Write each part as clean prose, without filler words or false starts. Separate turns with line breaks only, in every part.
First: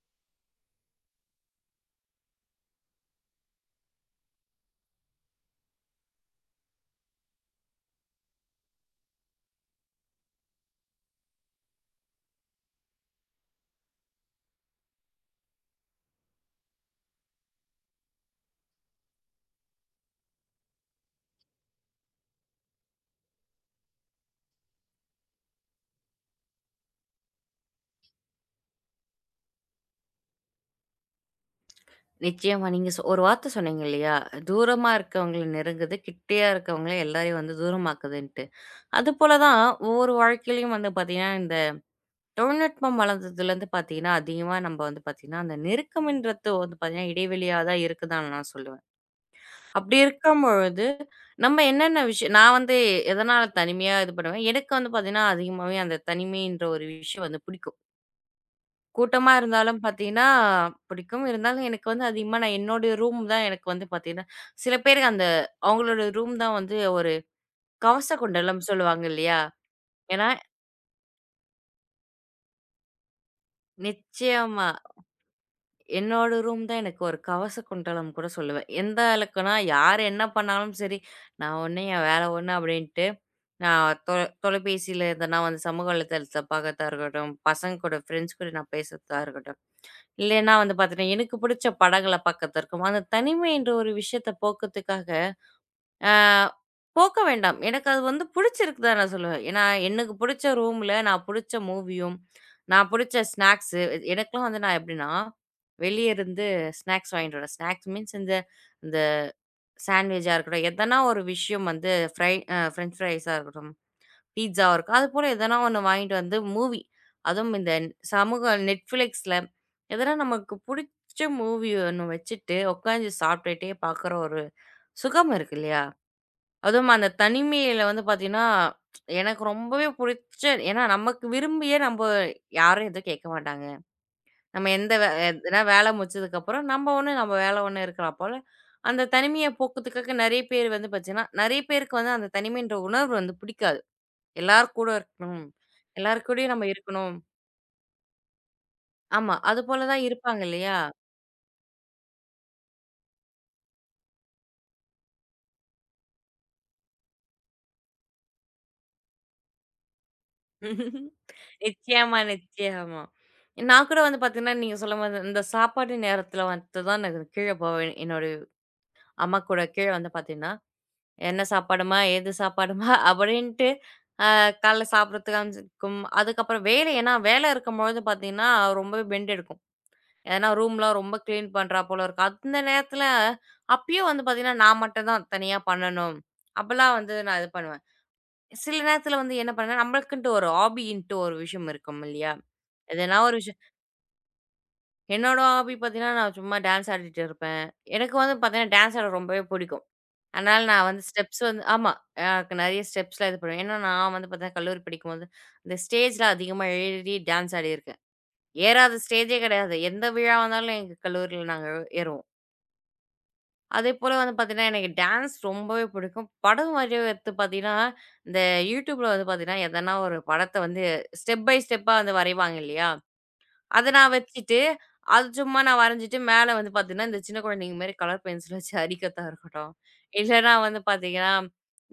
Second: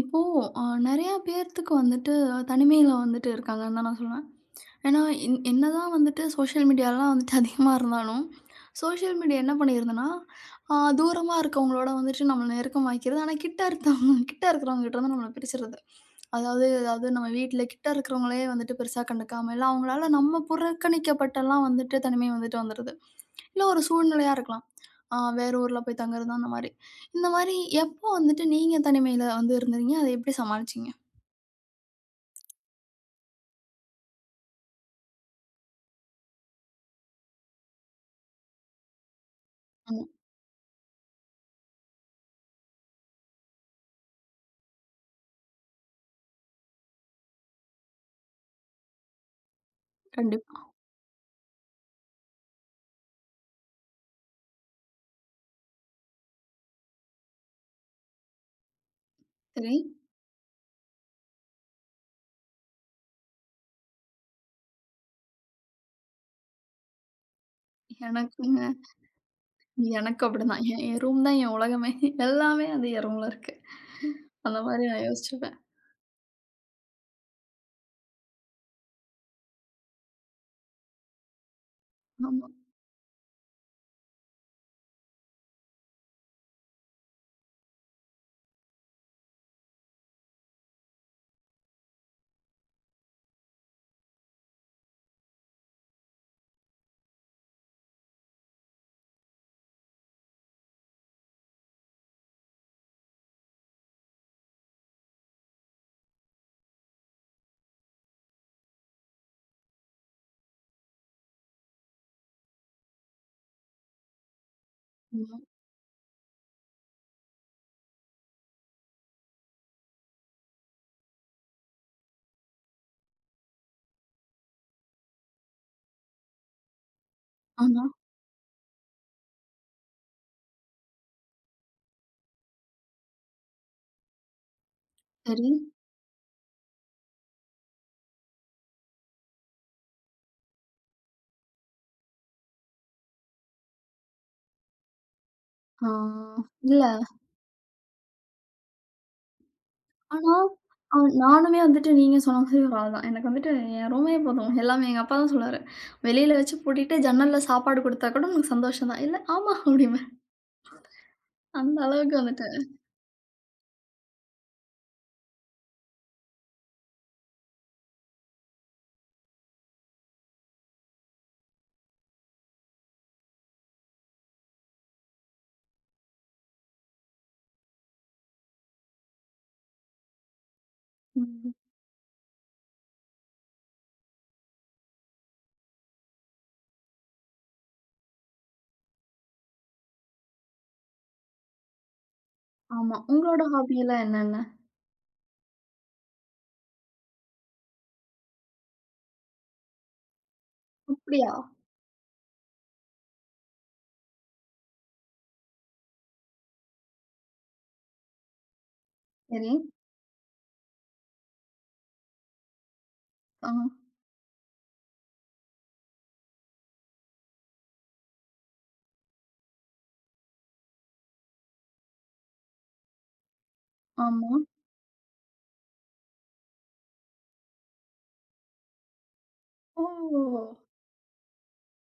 இப்போ நெறையா பேர்த்துக்கு வந்துட்டு தனிமையில வந்துட்டு இருக்காங்கன்னு தான் நான் சொல்லுவேன். ஏன்னா, என்னதான் வந்துட்டு சோஷியல் மீடியாலாம் வந்துட்டு அதிகமா இருந்தாலும், சோஷியல் மீடியா என்ன பண்ணிருதுன்னா, தூரமா இருக்கவங்களோட வந்துட்டு நம்மள நெருக்கமாக்கிறது. ஆனா கிட்ட இருக்கிறவங்ககிட்டருந்து நம்மள பிரிச்சுருது. அதாவது அதாவது நம்ம வீட்ல கிட்ட இருக்கிறவங்களே வந்துட்டு பெருசா கண்டுக்காம, இல்ல அவங்களால நம்ம புறக்கணிக்கப்பட்டெல்லாம் வந்துட்டு தனிமை வந்துட்டு வந்துருது. இல்ல ஒரு சூழ்நிலையா இருக்கலாம். வேற ஊர்ல போய் தங்குறது அந்த மாரி. இந்த மாரி எப்போ வந்துட்டு நீங்க தனிமையில வந்து இருந்தீங்க? அத எப்படி சமாளிச்சீங்க?
நிச்சயமா. நீங்க ஒரு வார்த்தை சொன்னீங்க இல்லையா? தூரமா இருக்கவங்கள நெருங்குது, கிட்டயா இருக்கவங்கள எல்லாரையும் வந்து தூரமாக்குதுன்ட்டு. அதுபோல தான்
ஆமா.
ஒவ்வொரு வாழ்க்கையிலயும் வந்து பார்த்தீங்கன்னா, இந்த தொழில்நுட்பம் வளர்ந்ததுலேருந்து பார்த்தீங்கன்னா, அதிகமா நம்ம வந்து பார்த்தீங்கன்னா, அந்த நெருக்கம்ன்றது வந்து பார்த்தீங்கன்னா, இடைவெளியா தான் இருக்குதான்னு நான் சொல்லுவேன். அப்படி
கண்டிப்பா.
இருக்கும்பொழுது, நம்ம என்னென்ன விஷயம் நான் வந்து எதனால தனிமையா இது பண்ணுவேன், எனக்கு வந்து பார்த்தீங்கன்னா, அதிகமாவே அந்த தனிமைன்ற ஒரு விஷயம் வந்து பிடிக்கும். கூட்டமா
சரி.
இருந்தாலும் பார்த்தீங்கன்னா, பிடிக்கும். இருந்தாலும் எனக்கு வந்து அதிகமா நான் என்னுடைய ரூம் தான் எனக்கு வந்து பார்த்தீங்கன்னா, சில பேருக்கு அந்த அவங்களோட ரூம் தான் வந்து ஒரு
எனக்குங்க
கவசக்குண்டலம் சொல்லுவாங்க இல்லையா?
எனக்கு
ஏன்னா
அப்படிதான். என் என் ரூம் தான் என் உலகமே. எல்லாமே வந்து என் ரூம்ல இருக்கு. அந்த
நிச்சயமா.
மாரி நான் யோசிச்சுப்பேன்.
என்னோட ரூம் தான் எனக்கு ஒரு கவசக்குண்டலம் கூட சொல்லுவேன். எந்த அளவுக்குன்னா, யார் என்ன பண்ணாலும் சரி, நான் ஒண்ணு என் வேலை
ஆமா,
ஒண்ணு அப்டின்ட்டு, நான் தொலைபேசியில எதனா வந்து சமூக வலைதளத்த பார்க்கறதா இருக்கட்டும், பசங்க கூட, ஃப்ரெண்ட்ஸ் கூட நான் பேசுறதா இருக்கட்டும். இல்லைன்னா வந்து பாத்துட்டீங்கன்னா, எனக்கு பிடிச்ச படங்கள பாக்கறது இருக்கும். அந்த தனிமை என்ற ஒரு விஷயத்த போக்கத்துக்காக, ஆ போக்க வேண்டாம். எனக்கு அது வந்து பிடிச்சிருக்கு தான் நான் சொல்லுவேன். ஏன்னா, எனக்கு பிடிச்ச ரூம்ல நான் பிடிச்ச மூவியும், நான் பிடிச்ச ஸ்நாக்ஸு எனக்கெல்லாம் வந்து நான் எப்படின்னா, வெளிய இருந்து ஸ்நாக்ஸ் வாங்கிட்டு வருவேன். ஸ்நாக்ஸ் மீன்ஸ் இந்த இந்த சாண்ட்விட்ஜா இருக்கட்டும், எதனா ஒரு விஷயம் வந்து ஃப்ரை அ ஃப்ரெஞ்ச் ஃப்ரைஸா இருக்கட்டும் பீட்ஸாவா இருக்கும். அதுபோல
ஆமா,
எதனா ஒண்ணு வாங்கிட்டு வந்து மூவி, அதுவும் இந்த சமூக Netflixல எதனா நமக்கு புடிச்ச மூவி ஒண்ணு வச்சுட்டு உட்காந்து சாப்பிட்டுட்டே பார்க்குற ஒரு சுகம் இருக்கு இல்லையா? அதுவும் அந்த தனிமையில
ஆமா.
வந்து பார்த்தீங்கன்னா, எனக்கு ரொம்பவே புடிச்ச ஏன்னா நமக்கு விரும்பியே நம்ப யாரும் எதுவும் கேட்க மாட்டாங்க. நம்ம எந்த
சரி.
எதுனா வேலை முடிச்சதுக்கப்புறம் நம்ம ஒண்ணு நம்ம வேலை ஒண்ணு இருக்கலாம் போல. அந்த தனிமைய போக்குறதுக்காக நெறைய பேர் வந்து பார்த்தீங்கன்னா, நெறைய பேருக்கு வந்து அந்த தனிமைன்ற உணர்வு வந்து பிடிக்காது. எல்லார் கூட இருக்கணும்.
ஆ.
எல்லார் கூடயும் நம்ம
இல்ல.
இருக்கணும். ஆமா. அதுபோல தான்
ஆனா
இருப்பாங்க இல்லையா?
அ நானுமே வந்துட்டு நீங்க சொன்ன மாரி ஒரு ஆள் தான். எனக்கு வந்துட்டு என் ரூமே போதும். எல்லாமே எங்க அப்பா தான் சொல்லுவாரு. "வெளியில வச்சு பூட்டிட்டு ஜன்னல்ல சாப்பாடு குடுத்தா கூட உனக்கு சந்தோஷம் தான்." இல்ல, "ஆமா." அப்படிம்பேன். அந்த அளவுக்கு
நிச்சயமா,
வந்துட்டேன்.
நிச்சயமா. நான் கூட வந்து பார்த்தீங்கன்னா, நீங்க சொல்ல மாரி இந்த சாப்பாடு நேரத்தில வந்து தான் நான் கீழ போவேன். என்னோட அம்மா கூட கீழ வந்து பார்த்தீங்கன்னா, என்ன சாப்பாடுமா? ஏது சாப்பாடுமா? அப்படின்ட்டு காலைல சாப்பிடறதுக்கு அமைச்சிருக்கும். அதுக்கப்புறம் வேலை ஏன்னா வேலை இருக்கும்பொழுது பார்த்தீங்கன்னா, ரொம்பவே பெண்ட் எடுக்கும். ஏன்னா ரூம்லாம் ரொம்ப கிளீன்
ம்.
பண்றா போல இருக்கும். அந்த நேரத்துல அப்பயும் வந்து பார்த்தீங்கன்னா, நான் மட்டும் தான் தனியா பண்ணணும். அப்பலாம் வந்து நான் இது பண்ணுவேன். சில நேரத்துல வந்து என்ன பண்ணுவேன், நம்மளுக்குன்ட்டு ஒரு ஹாபின்ட்டு ஒரு விஷயம் இருக்கும் இல்லையா?
ஆமா.
எதனா ஒரு
உங்களோட
விஷயம்
ஹாபி எல்லாம் என்னென்ன?
என்னோட ஹாபி பார்த்தீங்கன்னா, நான் சும்மா டான்ஸ் ஆடிட்டு இருப்பேன். எனக்கு வந்து பார்த்தீங்கன்னா, டான்ஸ் ஆட ரொம்பவே பிடிக்கும். அதனால நான் வந்து
அப்படியா?
ஸ்டெப்ஸ் வந்து ஆமா. எனக்கு நெறைய ஸ்டெப்ஸ்லாம் இது பண்ணுவேன். ஏன்னா நான் வந்து பார்த்தீங்கன்னா, கல்லூரி படிக்கும்போது இந்த ஸ்டேஜ்ல அதிகமா ஏறி டான்ஸ் ஆடியிருக்கேன். ஏறாத ஸ்டேஜே
சரி.
கிடையாது. எந்த விழா வந்தாலும் எங்க கல்லூரியில நாங்க ஏறுவோம்.
ஆ.
அதேபோல வந்து பார்த்தீங்கன்னா, எனக்கு டான்ஸ் ரொம்பவே பிடிக்கும். படம் வரைய எடுத்து பார்த்தீங்கன்னா, இந்த YouTubeல வந்து பார்த்தீங்கன்னா, எதனா ஒரு படத்த வந்து ஸ்டெப் பை ஸ்டெப்பா வந்து வரைவாங்க இல்லையா? அத நான்
ஆமா.
வச்சுட்டு, அது சும்மா நான் வரைஞ்சுட்டு மேல வந்து பார்த்தீங்கன்னா, இந்த சின்ன குழந்தைங்க மாரி கலர் பென்சில் வச்சு அரிக்கிறதா இருக்கட்டும். இல்லன்னா
ஓ!
வந்து பார்த்தீங்கன்னா,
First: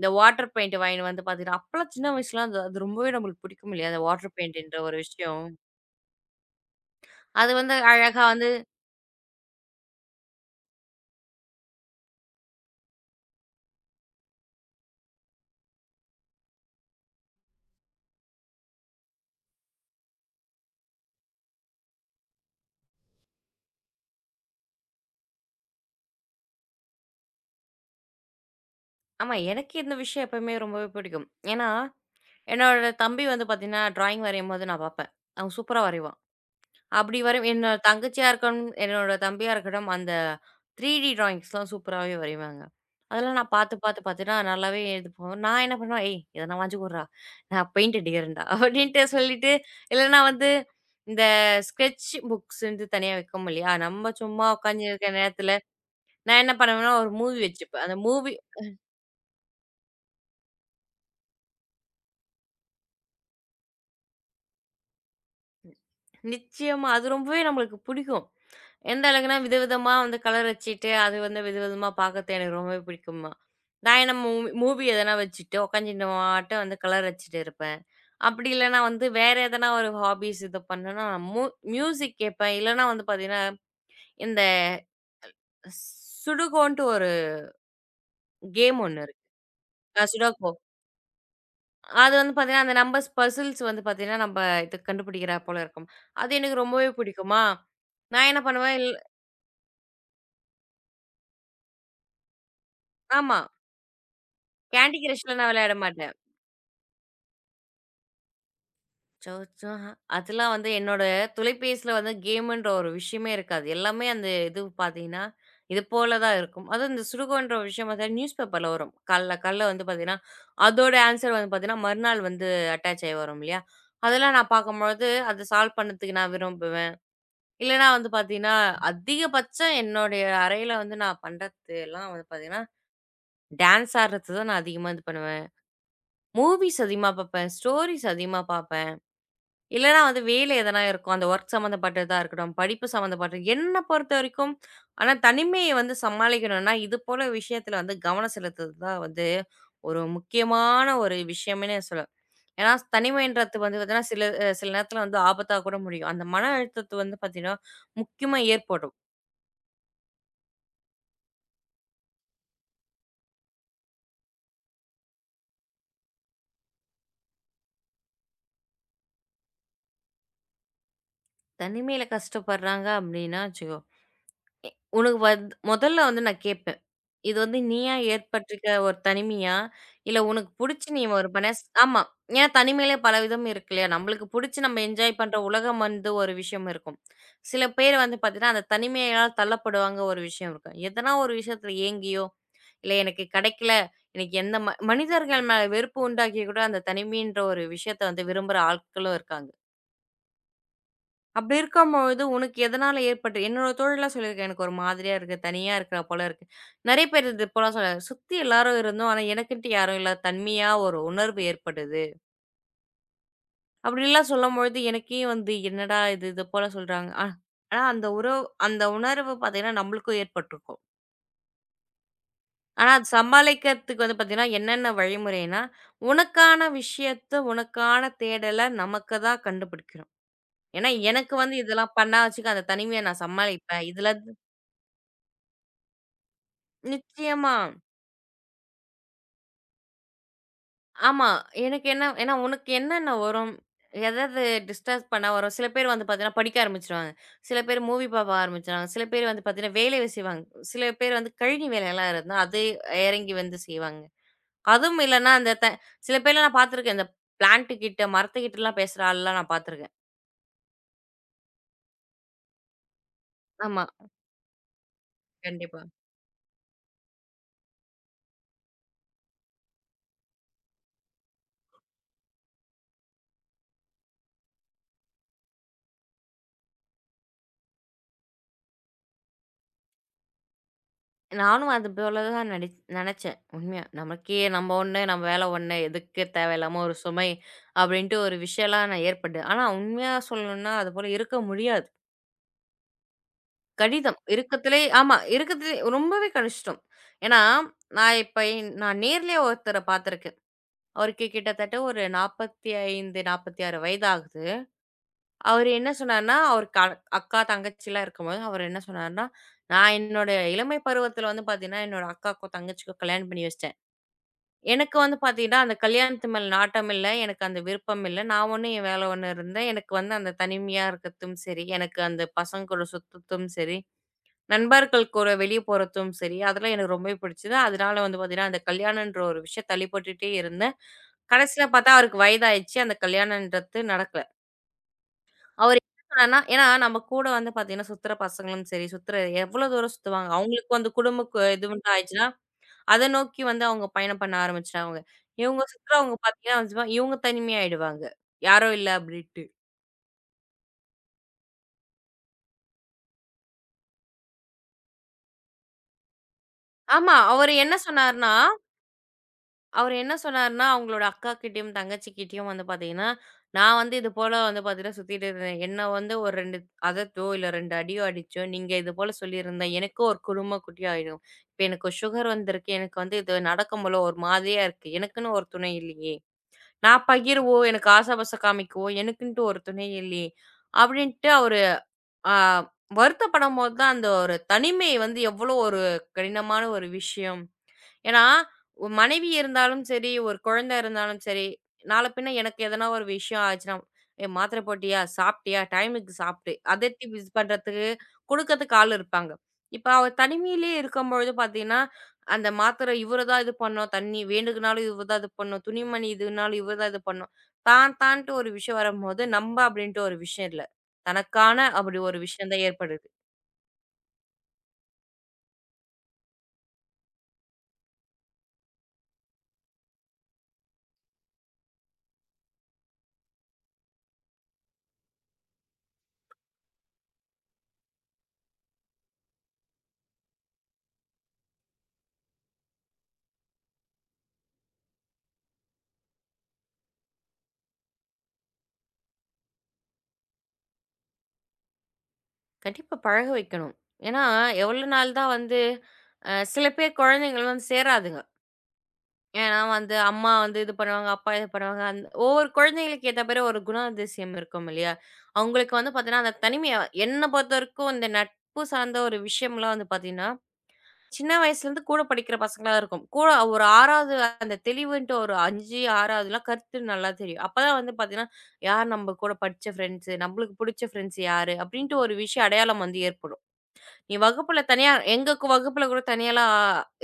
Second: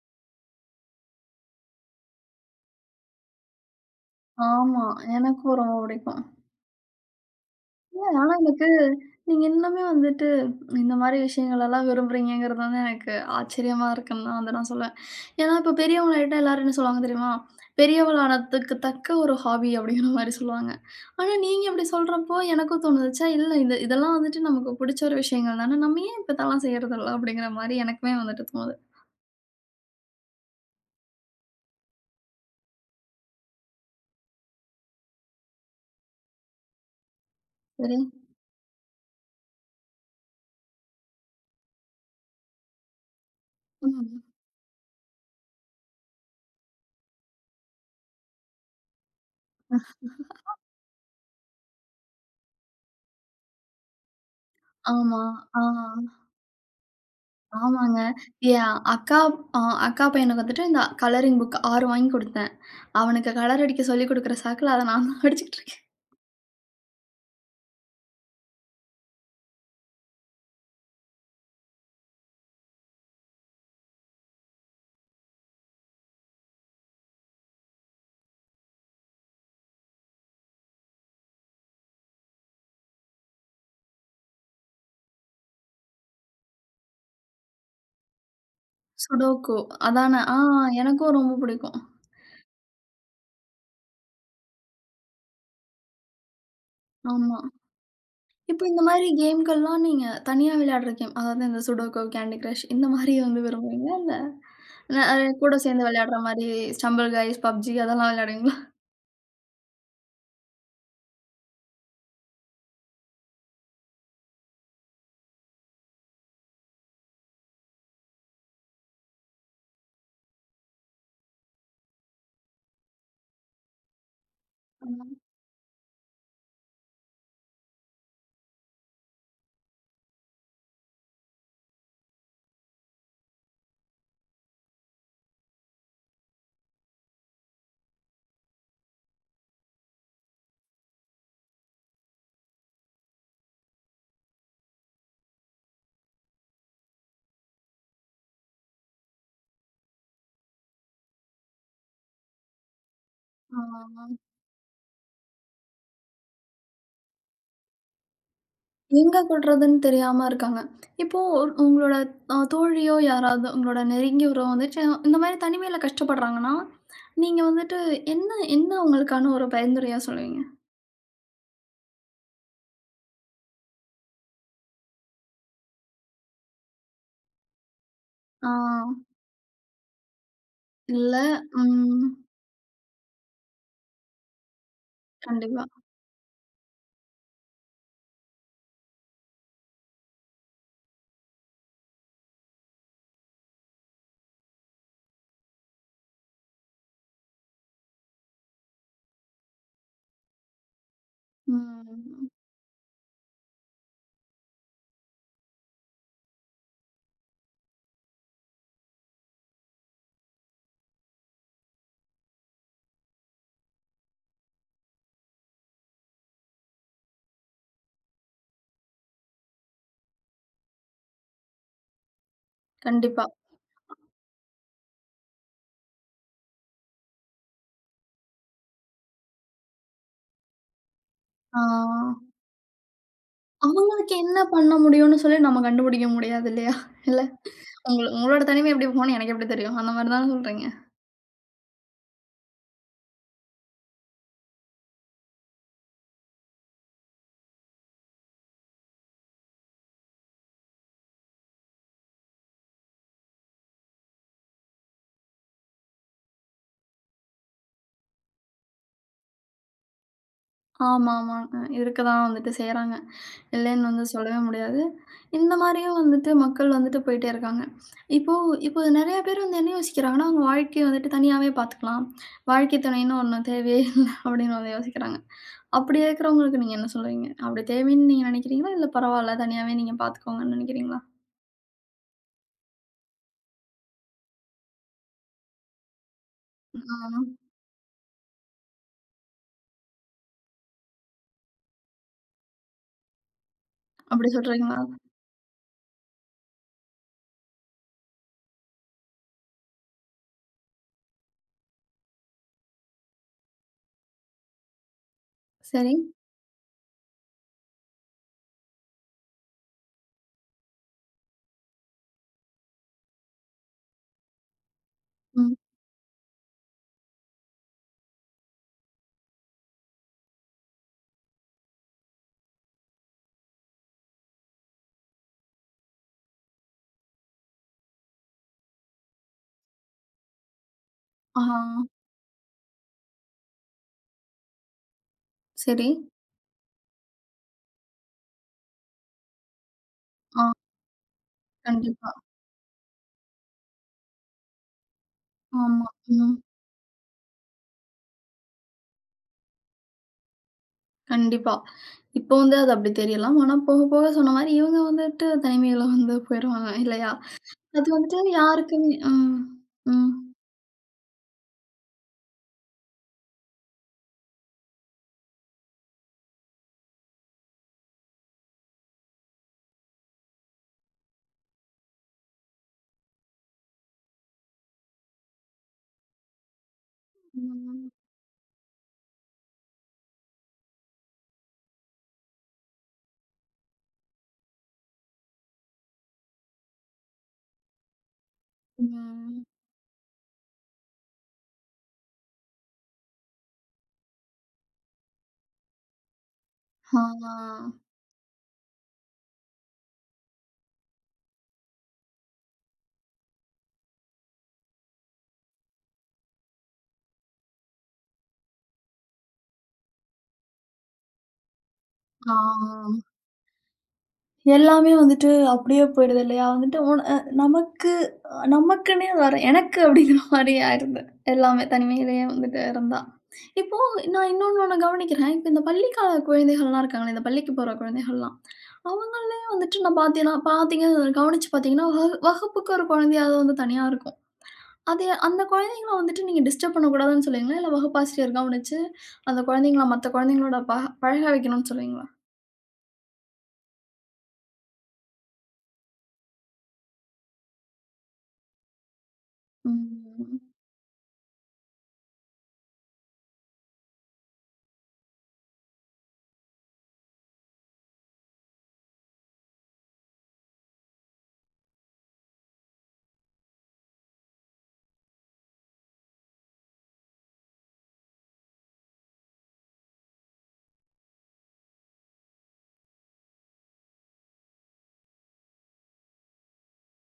இந்த வாட்டர் பெயிண்ட் வாங்கின்னு வந்து பார்த்தீங்கன்னா, அப்பலாம் சின்ன வயசுல அது அது ரொம்பவே நம்மளுக்கு பிடிக்கும் இல்லையா? அந்த வாட்டர் பெயிண்ட்ன்ற
ஆமா.
ஒரு விஷயம்.
எனக்கும் ரொம்ப பிடிக்கும்.
அது வந்து
இல்ல.
அழகா
ஆனா
வந்து
எனக்கு நீங்க இன்னுமே வந்துட்டு இந்த மாரி விஷயங்களெல்லாம் விரும்புறீங்கங்கிறது வந்து எனக்கு ஆச்சரியமா இருக்குன்னு தான் வந்து நான் சொல்லுவேன். ஏன்னா, இப்ப பெரியவங்கள்ட்ட எல்லாரும் என்ன சொல்லுவாங்க தெரியுமா? பெரியவளானதுக்கு தக்க ஒரு ஹாபி அப்படிங்கிற மாரி சொல்லுவாங்க. ஆனா நீங்க இப்படி சொல்றப்போ எனக்கும் தோணுது, ச்சே இல்ல இது இதெல்லாம் வந்துட்டு நமக்கு புடிச்ச ஒரு விஷயங்கள் தானே. நம்ம ஏன் இப்ப இதெல்லாம் செய்றதில்ல அப்படிங்கிற மாரி எனக்குமே வந்துட்டு தோணுது.
ஆமா. எனக்கு இந்த விஷயம் எப்பவுமே ரொம்பவே பிடிக்கும். ஏன்னா என்னோட தம்பி வந்து பார்த்தீங்கன்னா, ட்ராயிங் வரையும்போது நான் பார்ப்பேன். அவன் சூப்பரா வரைவான். அப்படி வரை என்னோட
சரி.
தங்கச்சியா இருக்கணும், என்னோட தம்பியா இருக்கட்டும், அந்த 3D டிராயிங்ஸ்லாம் சூப்பராவே வரைவாங்க. அதெல்லாம் நான் பார்த்து, பார்த்து
ம்.
பார்த்தீன்னா, நல்லாவே இது போகும். நான் என்ன பண்ணுவேன், "ஏய்! எதனா வாங்கி குட்றா, நான் பெயிண்ட் அடிக்கிறேன்டா" அப்படின்ட்டு சொல்லிட்டு, இல்லைன்னா வந்து இந்த ஸ்கெட்ச் புக்ஸ்ன்ட்டு தனியா விக்கும் இல்லையா? நம்ம சும்மா உட்காந்துருக்க
ஆமா.
நேரத்தில,
ஆ.
நான் என்ன பண்ணுவேன்னா, ஒரு மூவி வச்சுப்பேன். அந்த
ஆமாங்க.
மூவி
என் அ அக்கா பையனுக்கு வந்துட்டு இந்த கலரிங் புக் 6 வாங்கி குடுத்தேன். அவனுக்கு கலர் அடிக்க சொல்லிக் குடுக்குற சாக்குல, அத நான் தான் அடிச்சுக்கிட்டு இருக்கேன்.
நிச்சயமா அது ரொம்பவே நம்மளுக்கு பிடிக்கும். எந்த அளவுக்குன்னா, விதவிதமா வந்து கலர் அடிச்சுட்டு, அது வந்து விதவிதமா பாக்கறது எனக்கு ரொம்பவே பிடிக்குமா. நான் என்ன மூவி மூவி எதனா வச்சுட்டு உட்காந்து இந்த மாட்டம் வந்து கலர் அடிச்சுட்டு இருப்பேன். அப்படி இல்லன்னா வந்து வேற எதனா ஒரு ஹாபீஸ் இது பண்ணேன்னா, மூ மியூசிக் கேட்பேன். இல்லன்னா வந்து பாத்தீங்கன்னா, இந்த சுடுகோன்ட்டு ஒரு கேம் ஒண்ணு இருக்கு.
சுடோக்கு அதானே! ஆ.
சுடோகோ.
எனக்கும் ரொம்ப பிடிக்கும்.
அது வந்து பாத்தீங்கன்னா, அந்த நம்பர்ஸ் பசில்ஸ் வந்து பாத்தீங்கன்னா, நம்ப இது கண்டுபிடிக்கிறா போல இருக்கும். அது எனக்கு ரொம்பவே
ஆமா.
பிடிக்குமா. நான் என்ன
இப்ப
பண்ணுவேன்
இந்த
இல்
மாரி கேம்கள்லாம் நீங்க தனியா விளையாடுற கேம், அதாவது இந்த சுடோக்கு, கேண்டி கிரஷ் இந்த மாரி
ஆமா.
வந்து விரும்புவீங்களா?
கேண்டி
இல்ல ந
கிரஷ்லாம் நான்
கூட
விளையாட
சேர்ந்து
மாட்டேன்.
விளையாடுற மாரி ஸ்டம்பிள் கைஸ், பப்ஜி அதெல்லாம் விளையாடுவீங்களா?
அச்சச்சோ! அதெல்லாம் வந்து என்னோட தொலைபேசியில வந்து கேம்ன்ற ஒரு விஷயமே இருக்காது. எல்லாமே அந்த இது பார்த்தீங்கன்னா, இது போல தான் இருக்கும். அதுவும் இந்த சுடுகோன்ற ஒரு விஷயம் பார்த்தீங்கன்னா, நியூஸ் பேப்பர்ல வரும். காலைல காலைல வந்து பார்த்தீங்கன்னா, அதோட ஆன்சர் வந்து பார்த்தீங்கன்னா, மறுநாள் வந்து அட்டாச் ஆயி வரும் இல்லையா? அதெல்லாம் நான் பார்க்கும்பொழுது, அத சால்வ் பண்ணதுக்கு நான் விரும்புவேன். இல்லன்னா வந்து பார்த்தீங்கன்னா, அதிகபட்சம் என்னுடைய அறையில வந்து நான் பண்றது எல்லாம் வந்து பார்த்தீங்கன்னா, டான்ஸ் ஆடுறது தான் நான் அதிகமா இது பண்ணுவேன். மூவிஸ் அதிகமா பார்ப்பேன். ஸ்டோரீஸ் அதிகமா பார்ப்பேன். இல்லன்னா வந்து வேலை எதனா இருக்கும். அந்த வொர்க் சம்மந்தப்பட்டதா இருக்கட்டும், படிப்பு சம்மந்தப்பட்டது. என்ன பொறுத்தவரைக்கும் ஆனா தனிமைய வந்து சமாளிக்கணும்னா, இது போல விஷயத்துல வந்து கவனம் செலுத்துறது தான் வந்து ஒரு முக்கியமான ஒரு விஷயம்னே சொல்லலாம். ஏன்னா தனிமைன்றது
ஆ.
வந்து பார்த்தீங்கன்னா, சில சில நேரத்துல வந்து ஆபத்தா கூட முடியும். அந்த மன அழுத்தத்த வந்து பார்த்தீங்கன்னா, முக்கியமா ஏற்படும்.
எங்க கொட்டுறதுன்னு தெரியாம இருக்காங்க. இப்போ உங்களோட தோழியோ யாராவது உங்களோட நெருங்கிய உறவு வந்துட்டு இந்த மாரி தனிமையில கஷ்டப்படுறாங்கன்னா, நீங்க வந்துட்டு என்ன என்ன அவங்களுக்கான ஒரு பரிந்துரையா சொல்லுவீங்க?
தனிமையில கஷ்டப்படுறாங்க அப்டின்னா வச்சுக்கோ, உனக்கு வந்து முதல்ல வந்து நான் கேட்பேன். இது வந்து நீயா
ஆ,
ஏற்பட்டிருக்கிற ஒரு தனிமையா? இல்ல உனக்கு புடிச்சு நீ
இல்ல.
ஒரு மனஸ் ஆமா.
ம்.
ஏன்னா தனிமையிலே பல விதம் இருக்கு இல்லையா? நம்மளுக்கு புடிச்சு நம்ம என்ஜாய் பண்ற
கண்டிப்பா.
உலகம் வந்து ஒரு விஷயம் இருக்கும். சில பேர் வந்து பார்த்தீங்கன்னா, அந்த தனிமையால் தள்ளப்படுவாங்க ஒரு விஷயம் இருக்கும். எதனா ஒரு விஷயத்துல ஏங்கியோ, இல்ல எனக்கு கிடைக்கல, எனக்கு எந்த மனிதர்கள் மேல வெறுப்பு உண்டாக்கி கூட அந்த தனிமைன்ற ஒரு விஷயத்த வந்து விரும்புற ஆட்களும் இருக்காங்க. அப்படி இருக்கும்பொழுது,
ம்.
உனக்கு எதனால ஏற்பட்டு என்னோட தோழிலாம் சொல்லியிருக்கா, "எனக்கு ஒரு மாதிரியா இருக்கு. தனியா இருக்கிறா போல இருக்கு." நெறைய பேர் இது போலாம் சொல்ல சுத்தி எல்லாரும் இருந்தோம். ஆனா எனக்குன்ட்டு யாரும் இல்ல. தனிமையா ஒரு உணர்வு ஏற்படுது. அப்படிலாம் சொல்லும்பொழுது, எனக்கே வந்து என்னடா இது, இது போல சொல்றாங்க. ஆனா அந்த உறவு அந்த உணர்வு பார்த்தீங்கன்னா, நம்மளுக்கும் ஏற்பட்டுருக்கும். ஆனா அது
கண்டிப்பா.
சமாளிக்கிறதுக்கு வந்து பார்த்தீங்கன்னா, என்னென்ன வழிமுறைன்னா, உனக்கான விஷயத்த, உனக்கான தேடல நமக்கு தான் கண்டுபிடிக்கணும். ஏன்னா, எனக்கு வந்து
ஆ
இதெல்லாம் பண்ணா வச்சுக்க அந்த தனிமைய நான் சமாளிப்பேன். இதுல
அவங்களுக்கு என்ன பண்ண முடியும்னு சொல்லி நம்ம கண்டுபிடிக்க முடியாது இல்லையா? இல்ல.
நிச்சயமா.
உங்களோட தனிமை எப்படி போகும்னு எனக்கு எப்படி தெரியும்? அந்த மாரி தான சொல்றீங்க?
ஆமா. எனக்கு என்ன ஏன்னா உனக்கு என்னென்ன வரும்? எதாவது டிஸ்டர்ப் பண்ணா வரும். சில பேர் வந்து பார்த்தீங்கன்னா, படிக்க ஆரம்பிச்சுருவாங்க. சில பேர் மூவி பார்க்க ஆரம்பிச்சுருவாங்க. சில பேர் வந்து பார்த்தீங்கன்னா, வேலைய செய்வாங்க. சில பேர் வந்து கழனி வேலைலாம் இருந்தா, அது இறங்கி வந்து செய்வாங்க. அதுவும் இல்லன்னா, அந்த சில பேர்லாம் நான் பார்த்துருக்கேன். இந்த பிளான்ட்டு கிட்ட, மரத்துக்கிட்டலாம் பேசுற ஆள்லாம் நான் பார்த்துருக்கேன்.
ஆமா, ஆமாங்க. இருக்க தான் வந்துட்டு செய்றாங்க.
ஆமா.
இல்லைன்னு வந்து சொல்லவே முடியாது. இந்த
கண்டிப்பா.
மாரியும் வந்துட்டு மக்கள் வந்துட்டு போயிட்டே இருக்காங்க. இப்போ. நெறைய பேர் வந்து என்ன யோசிக்கிறாங்கன்னா, அவங்க வாழ்க்கைய வந்துட்டு தனியாவே பார்த்துக்கலாம். வாழ்க்கை துணைன்னு ஒண்ணு தேவையே இல்ல அப்படின்னு வந்து யோசிக்கிறாங்க. அப்படி இருக்கிறவங்களுக்கு நீங்க என்ன சொல்லுவீங்க? அப்படி தேவைன்னு நீங்க நினைக்கிறீங்களா? இல்ல பரவால்ல தனியாவே நீங்க பார்த்துக்கோங்கன்னு நினைக்கிறீங்களா?
நானும் அது போல தான் நெனச்சேன். உண்மையா. நமக்கே நம்ம ஒண்ணு, நம்ம வேலை ஒண்ணு, எதுக்கு தேவையில்லாம ஒரு சுமை
ம்.
அப்படின்ட்டு ஒரு விஷயம்லாம் நான் ஏற்பட்டு. ஆனா உண்மையா சொல்லணும்னா, அது போல இருக்க முடியாது. கடினம்.
அப்படி சொல்றீங்களா?
இருக்கத்திலே ஆமா. இருக்கத்திலே ரொம்பவே கஷ்டம். ஏன்னா, நான் இப்ப நான் நேர்லயே ஒருத்தர பார்த்துருக்கேன். அவருக்கு கிட்டத்தட்ட ஒரு 45, 46 வயது ஆகுது. அவரு என்ன
சரி.
சொன்னாருன்னா, அவருக்கு அக்கா, தங்கச்சிலாம் இருக்கும்போது அவர் என்ன சொன்னாருன்னா, "நான் என்னோட இளமை பருவத்தில வந்து பார்த்தீங்கன்னா, என்னோட அக்காவுக்கும், தங்கச்சிக்கும் கல்யாணம் பண்ணி வச்சுட்டேன்." எனக்கு வந்து
ம்.
பார்த்தீங்கன்னா, அந்த கல்யாணத்து மேல நாட்டம் இல்ல. எனக்கு அந்த விருப்பம் இல்ல. நான் ஒண்ணு என் வேலை ஒண்ணு இருந்தேன். எனக்கு வந்து அந்த தனிமையா இருக்கத்தும் சரி, எனக்கு அந்த பசங்க கூட சுத்தத்தும் சரி, நண்பர்கள் கூட வெளிய போறதும் சரி, அதெல்லாம் எனக்கு ரொம்பவே பிடிச்சது. அதனால வந்து பார்த்தீங்கன்னா, அந்த கல்யாணம்ன்ற ஒரு விஷயம் தள்ளிப்போட்டுட்டே இருந்தேன்.
ஆ.
கடைசியில பார்த்தா அவருக்கு வயதாயிருச்சு. அந்த கல்யாணம்ன்றது நடக்கல. அவரு
சரி.
என்ன சொன்னாருன்னா, ஏன்னா நம்ம கூட வந்து பார்த்தீங்கன்னா, சுத்துற பசங்களும் சரி, சுத்துற எவ்வளோ தூரம் சுத்துவாங்க?
ஆ.
அவங்களுக்கு வந்து குடும்ப இதுவுன்னு
கண்டிப்பா.
ஆயிடுச்சுன்னா அத நோக்கி வந்து அவங்க பயணம் பண்ண ஆரம்பிச்சுட்டாங்க. இவங்க
ஆமா.
சுத்துறவங்க
ம்.
பார்த்தீங்கன்னா, இவங்க தனிமையாயிடுவாங்க. யாரும் இல்ல அப்படின்ட்டு.
கண்டிப்பா. இப்போ வந்து அது அப்படி தெரியலாம். ஆனா போக, போக சொன்ன மாரி இவங்க வந்துட்டு தனிமையில வந்து போயிருவாங்க இல்லையா?
ஆமா.
அது வந்துட்டு யாருக்குமே ம்.
அவரு
ம்.
என்ன சொன்னாருன்னா, அவங்களோட அக்காகிட்டயும், தங்கச்சிகிட்டயும் வந்து பார்த்தீங்கன்னா, நான் வந்து இது போல வந்து பார்த்தீங்கன்னா சுத்திட்டு இருந்தேன். என்ன வந்து ஒரு 2 அதட்டோ, இல்ல 2 அடியோ அடிச்சோ, நீங்க இது போல சொல்லியிருந்தா, எனக்கும் ஒரு குடும்ப குட்டி ஆயிடும். இப்ப எனக்கு சுகர் வந்திருக்கு. எனக்கு வந்து இது நடக்கும்போல ஒரு மாதிரியா இருக்கு. எனக்குன்னு ஒரு துணை இல்லையே. நான் பகிரவோ, எனக்கு
ம்.
ஆசாபாசம் காமிக்கவோ, எனக்குன்ட்டு ஒரு துணை இல்லையே! அப்பிடின்ட்டு அவரு ஆ வருத்தப்படும்போது தான் அந்த ஒரு தனிமை வந்து எவ்ளோ ஒரு கடினமான ஒரு விஷயம். ஏன்னா, ஒரு மனைவி
ம்.
இருந்தாலும் சரி, ஒரு குழந்தை இருந்தாலும் சரி, நாள பின்ன எனக்கு எதனா ஒரு விஷயம் ஆச்சுன்னா, "ஏ மாத்திர போட்டியா? சாப்பிட்டியா? டைமுக்கு சாப்பிடு." அதட்டி மிஸ்
ஆ.
பண்றதுக்கு, குடுக்கறதுக்கு ஆள் இருப்பாங்க. இப்ப அவ தனிமையிலேயே இருக்கும்பொழுது பார்த்தீங்கன்னா, அந்த மாத்திரை இவரு தான் இது பண்ணும், தண்ணி வேணுக்குனாலும் இவரு தான் இது பண்ணும், துணிமணி இதுனாலும் இவரு தான் இது பண்ணும். தான் தான்ட்டு ஒரு விஷயம் வரும்போது, "நம்ப" அப்படின்ட்டு ஒரு விஷயம் இல்ல. தனக்கான அப்படி ஒரு
ஆ.
விஷயம் தான் ஏற்படுது.
எல்லாமே வந்துட்டு அப்படியே போயிடுது இல்லையா? வந்துட்டு உன் அ நமக்கு நமக்குன்னே வர எனக்கு அப்படிங்கிற மாரி ஆயிருது. எல்லாமே தனிமையிலேயே வந்துட்டு இருந்தா. இப்போ நான் ஒண்ணு கவனிக்கிறேன். இப்ப இந்த பள்ளிக்கால குழந்தைகள்லாம் இருக்காங்களே, இந்த பள்ளிக்கு போற குழந்தைகள்லாம். அவங்களே வந்துட்டு நான் பார்த்தேன்னா பார்த்தீங்க கவனிச்சு பார்த்தீங்கன்னா, வகுப்புக்கு ஒரு குழந்தையாவது வந்து தனியா இருக்கும். அதே அந்த குழந்தைங்கள வந்துட்டு நீங்க டிஸ்டர்ப் பண்ணக்கூடாதுன்னு சொல்லுவீங்களா? இல்ல வகுப்பாசிரியர் கவனிச்சு, அந்த குழந்தைங்கள மத்த குழந்தைங்களோட பழக வைக்கணும்னு சொல்லுவீங்களா?
கண்டிப்பா பழக வைக்கணும். ஏன்னா, எவ்வளோ நாள் தான் வந்து சில பேர் குழந்தைகள் வந்து சேராதுங்க. ஏன்னா வந்து அம்மா
ம்.
வந்து இது பண்ணுவாங்க, அப்பா இது பண்ணுவாங்க. ஒவ்வொரு குழந்தைகளுக்கு ஏத்த மாரி ஒரு குணாதிசயம் இருக்கும் இல்லையா? அவங்களுக்கு வந்து பார்த்தீங்கன்னா, அந்த தனிமைய என்ன பொறுத்தவரைக்கும் இந்த நட்பு சார்ந்த ஒரு விஷயம்லாம் வந்து பார்த்தீங்கன்னா, சின்ன வயசுலேருந்து கூட படிக்கிற பசங்களா இருக்கும். கூட ஒரு 6வது அந்த தெளிவுன்ட்டு ஒரு 5, 6வதுலாம் கருத்து நல்லா தெரியும். அப்பதான் வந்து பார்த்தீங்கன்னா, யார் நம்ம கூட படிச்ச ஃப்ரெண்ட்ஸு, நம்மளுக்கு புடிச்ச ஃப்ரெண்ட்ஸ் யாரு? அப்படின்ட்டு ஒரு விஷயம் அடையாளம் வந்து ஏற்படும். நீ வகுப்புல தனியா எங்க வகுப்புல கூட தனியாலாம்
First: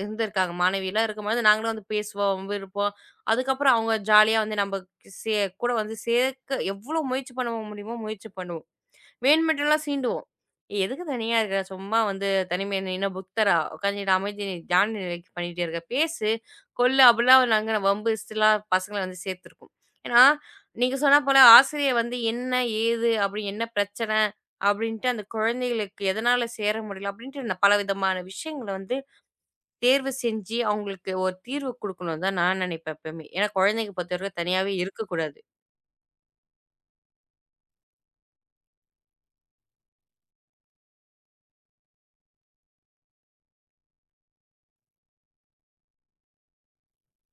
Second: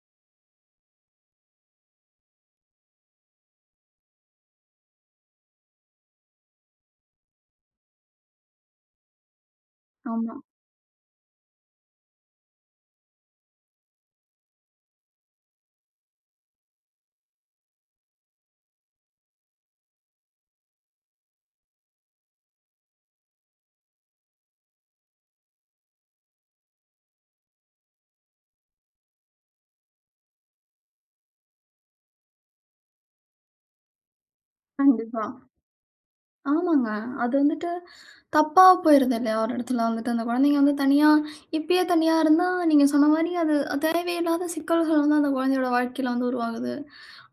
இருந்திருக்காங்க. மாணவிலாம் இருக்கும்போது, நாங்களும் வந்து பேசுவோம், இருப்போம். அதுக்கப்புறம் அவங்க ஜாலியா வந்து நம்ம சே கூட வந்து சேர்க்க எவ்வளோ முயற்சி பண்ண முடியுமோ முயற்சி பண்ணுவோம். வேணுமென்ட்டெல்லாம் சீண்டுவோம்.
ஆமா.
"ஏய், எதுக்கு தனியா இருக்க? சும்மா வந்து தனிமையா நின்னா புத்தரா? உட்காந்துட்டு அமைதி நீ தியான நிலைக்கு பண்ணிட்டே இருக்க. பேசு, கொல்லு அப்படிலாம் நாங்க வம்பு இஸ்ட்டுலாம் பசங்கள வந்து சேர்த்துருக்கோம். ஏன்னா, நீங்க சொன்னா போல ஆசிரியர் வந்து என்ன? ஏது? அப்படி என்ன பிரச்சனை? அப்படின்ட்டு அந்த குழந்தைகளுக்கு எதனால சேர முடியல? அப்படின்ட்டு நான் பலவிதமான விஷயங்கள வந்து தேர்வு செஞ்சு அவங்களுக்கு ஒரு தீர்வு குடுக்கணும்னு தான் நான் நினைப்பேன் எப்பவுமே. ஏன்னா குழந்தைங்க பொறுத்தவரைக்கும் தனியாவே
கண்டிப்பா.
இருக்கக்கூடாது.
ஆமாங்க. அது வந்துட்டு தப்பா போயிருது இல்லையா? ஒரு இடத்துல வந்துட்டு அந்த குழந்தைங்க வந்து தனியா இப்பயே தனியா இருந்தா, நீங்க சொன்ன மாரி அது தேவையில்லாத சிக்கல்கள் வந்து அந்த குழந்தையோட வாழ்க்கையில வந்து உருவாகுது.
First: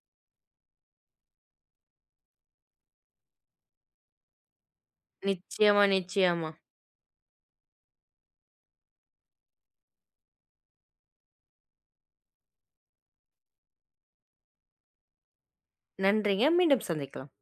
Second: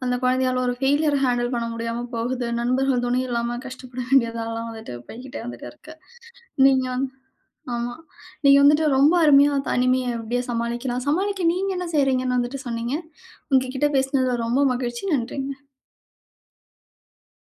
அந்த குழந்தையால ஒரு ஃபெயிலியர் ஹேண்டில் பண்ண முடியாம போகுது. நண்பர்கள் துணை இல்லாம கஷ்டப்பட வேண்டியதாலாம் வந்துட்டு போய்க்கிட்டே வந்துட்டு
நிச்சயமா,
இருக்கு.
நிச்சயமா.
நீங்க வந்து ஆமா. நீங்க வந்துட்டு ரொம்ப அருமையா தனிமைய எப்படியே சமாளிக்கலாம். சமாளிக்க நீங்க என்ன செய்றீங்கன்னு வந்துட்டு சொன்னீங்க. உங்ககிட்ட பேசினதுல ரொம்ப மகிழ்ச்சி. நன்றிங்க.
நன்றிங்க. மீண்டும் சந்திக்கலாம்.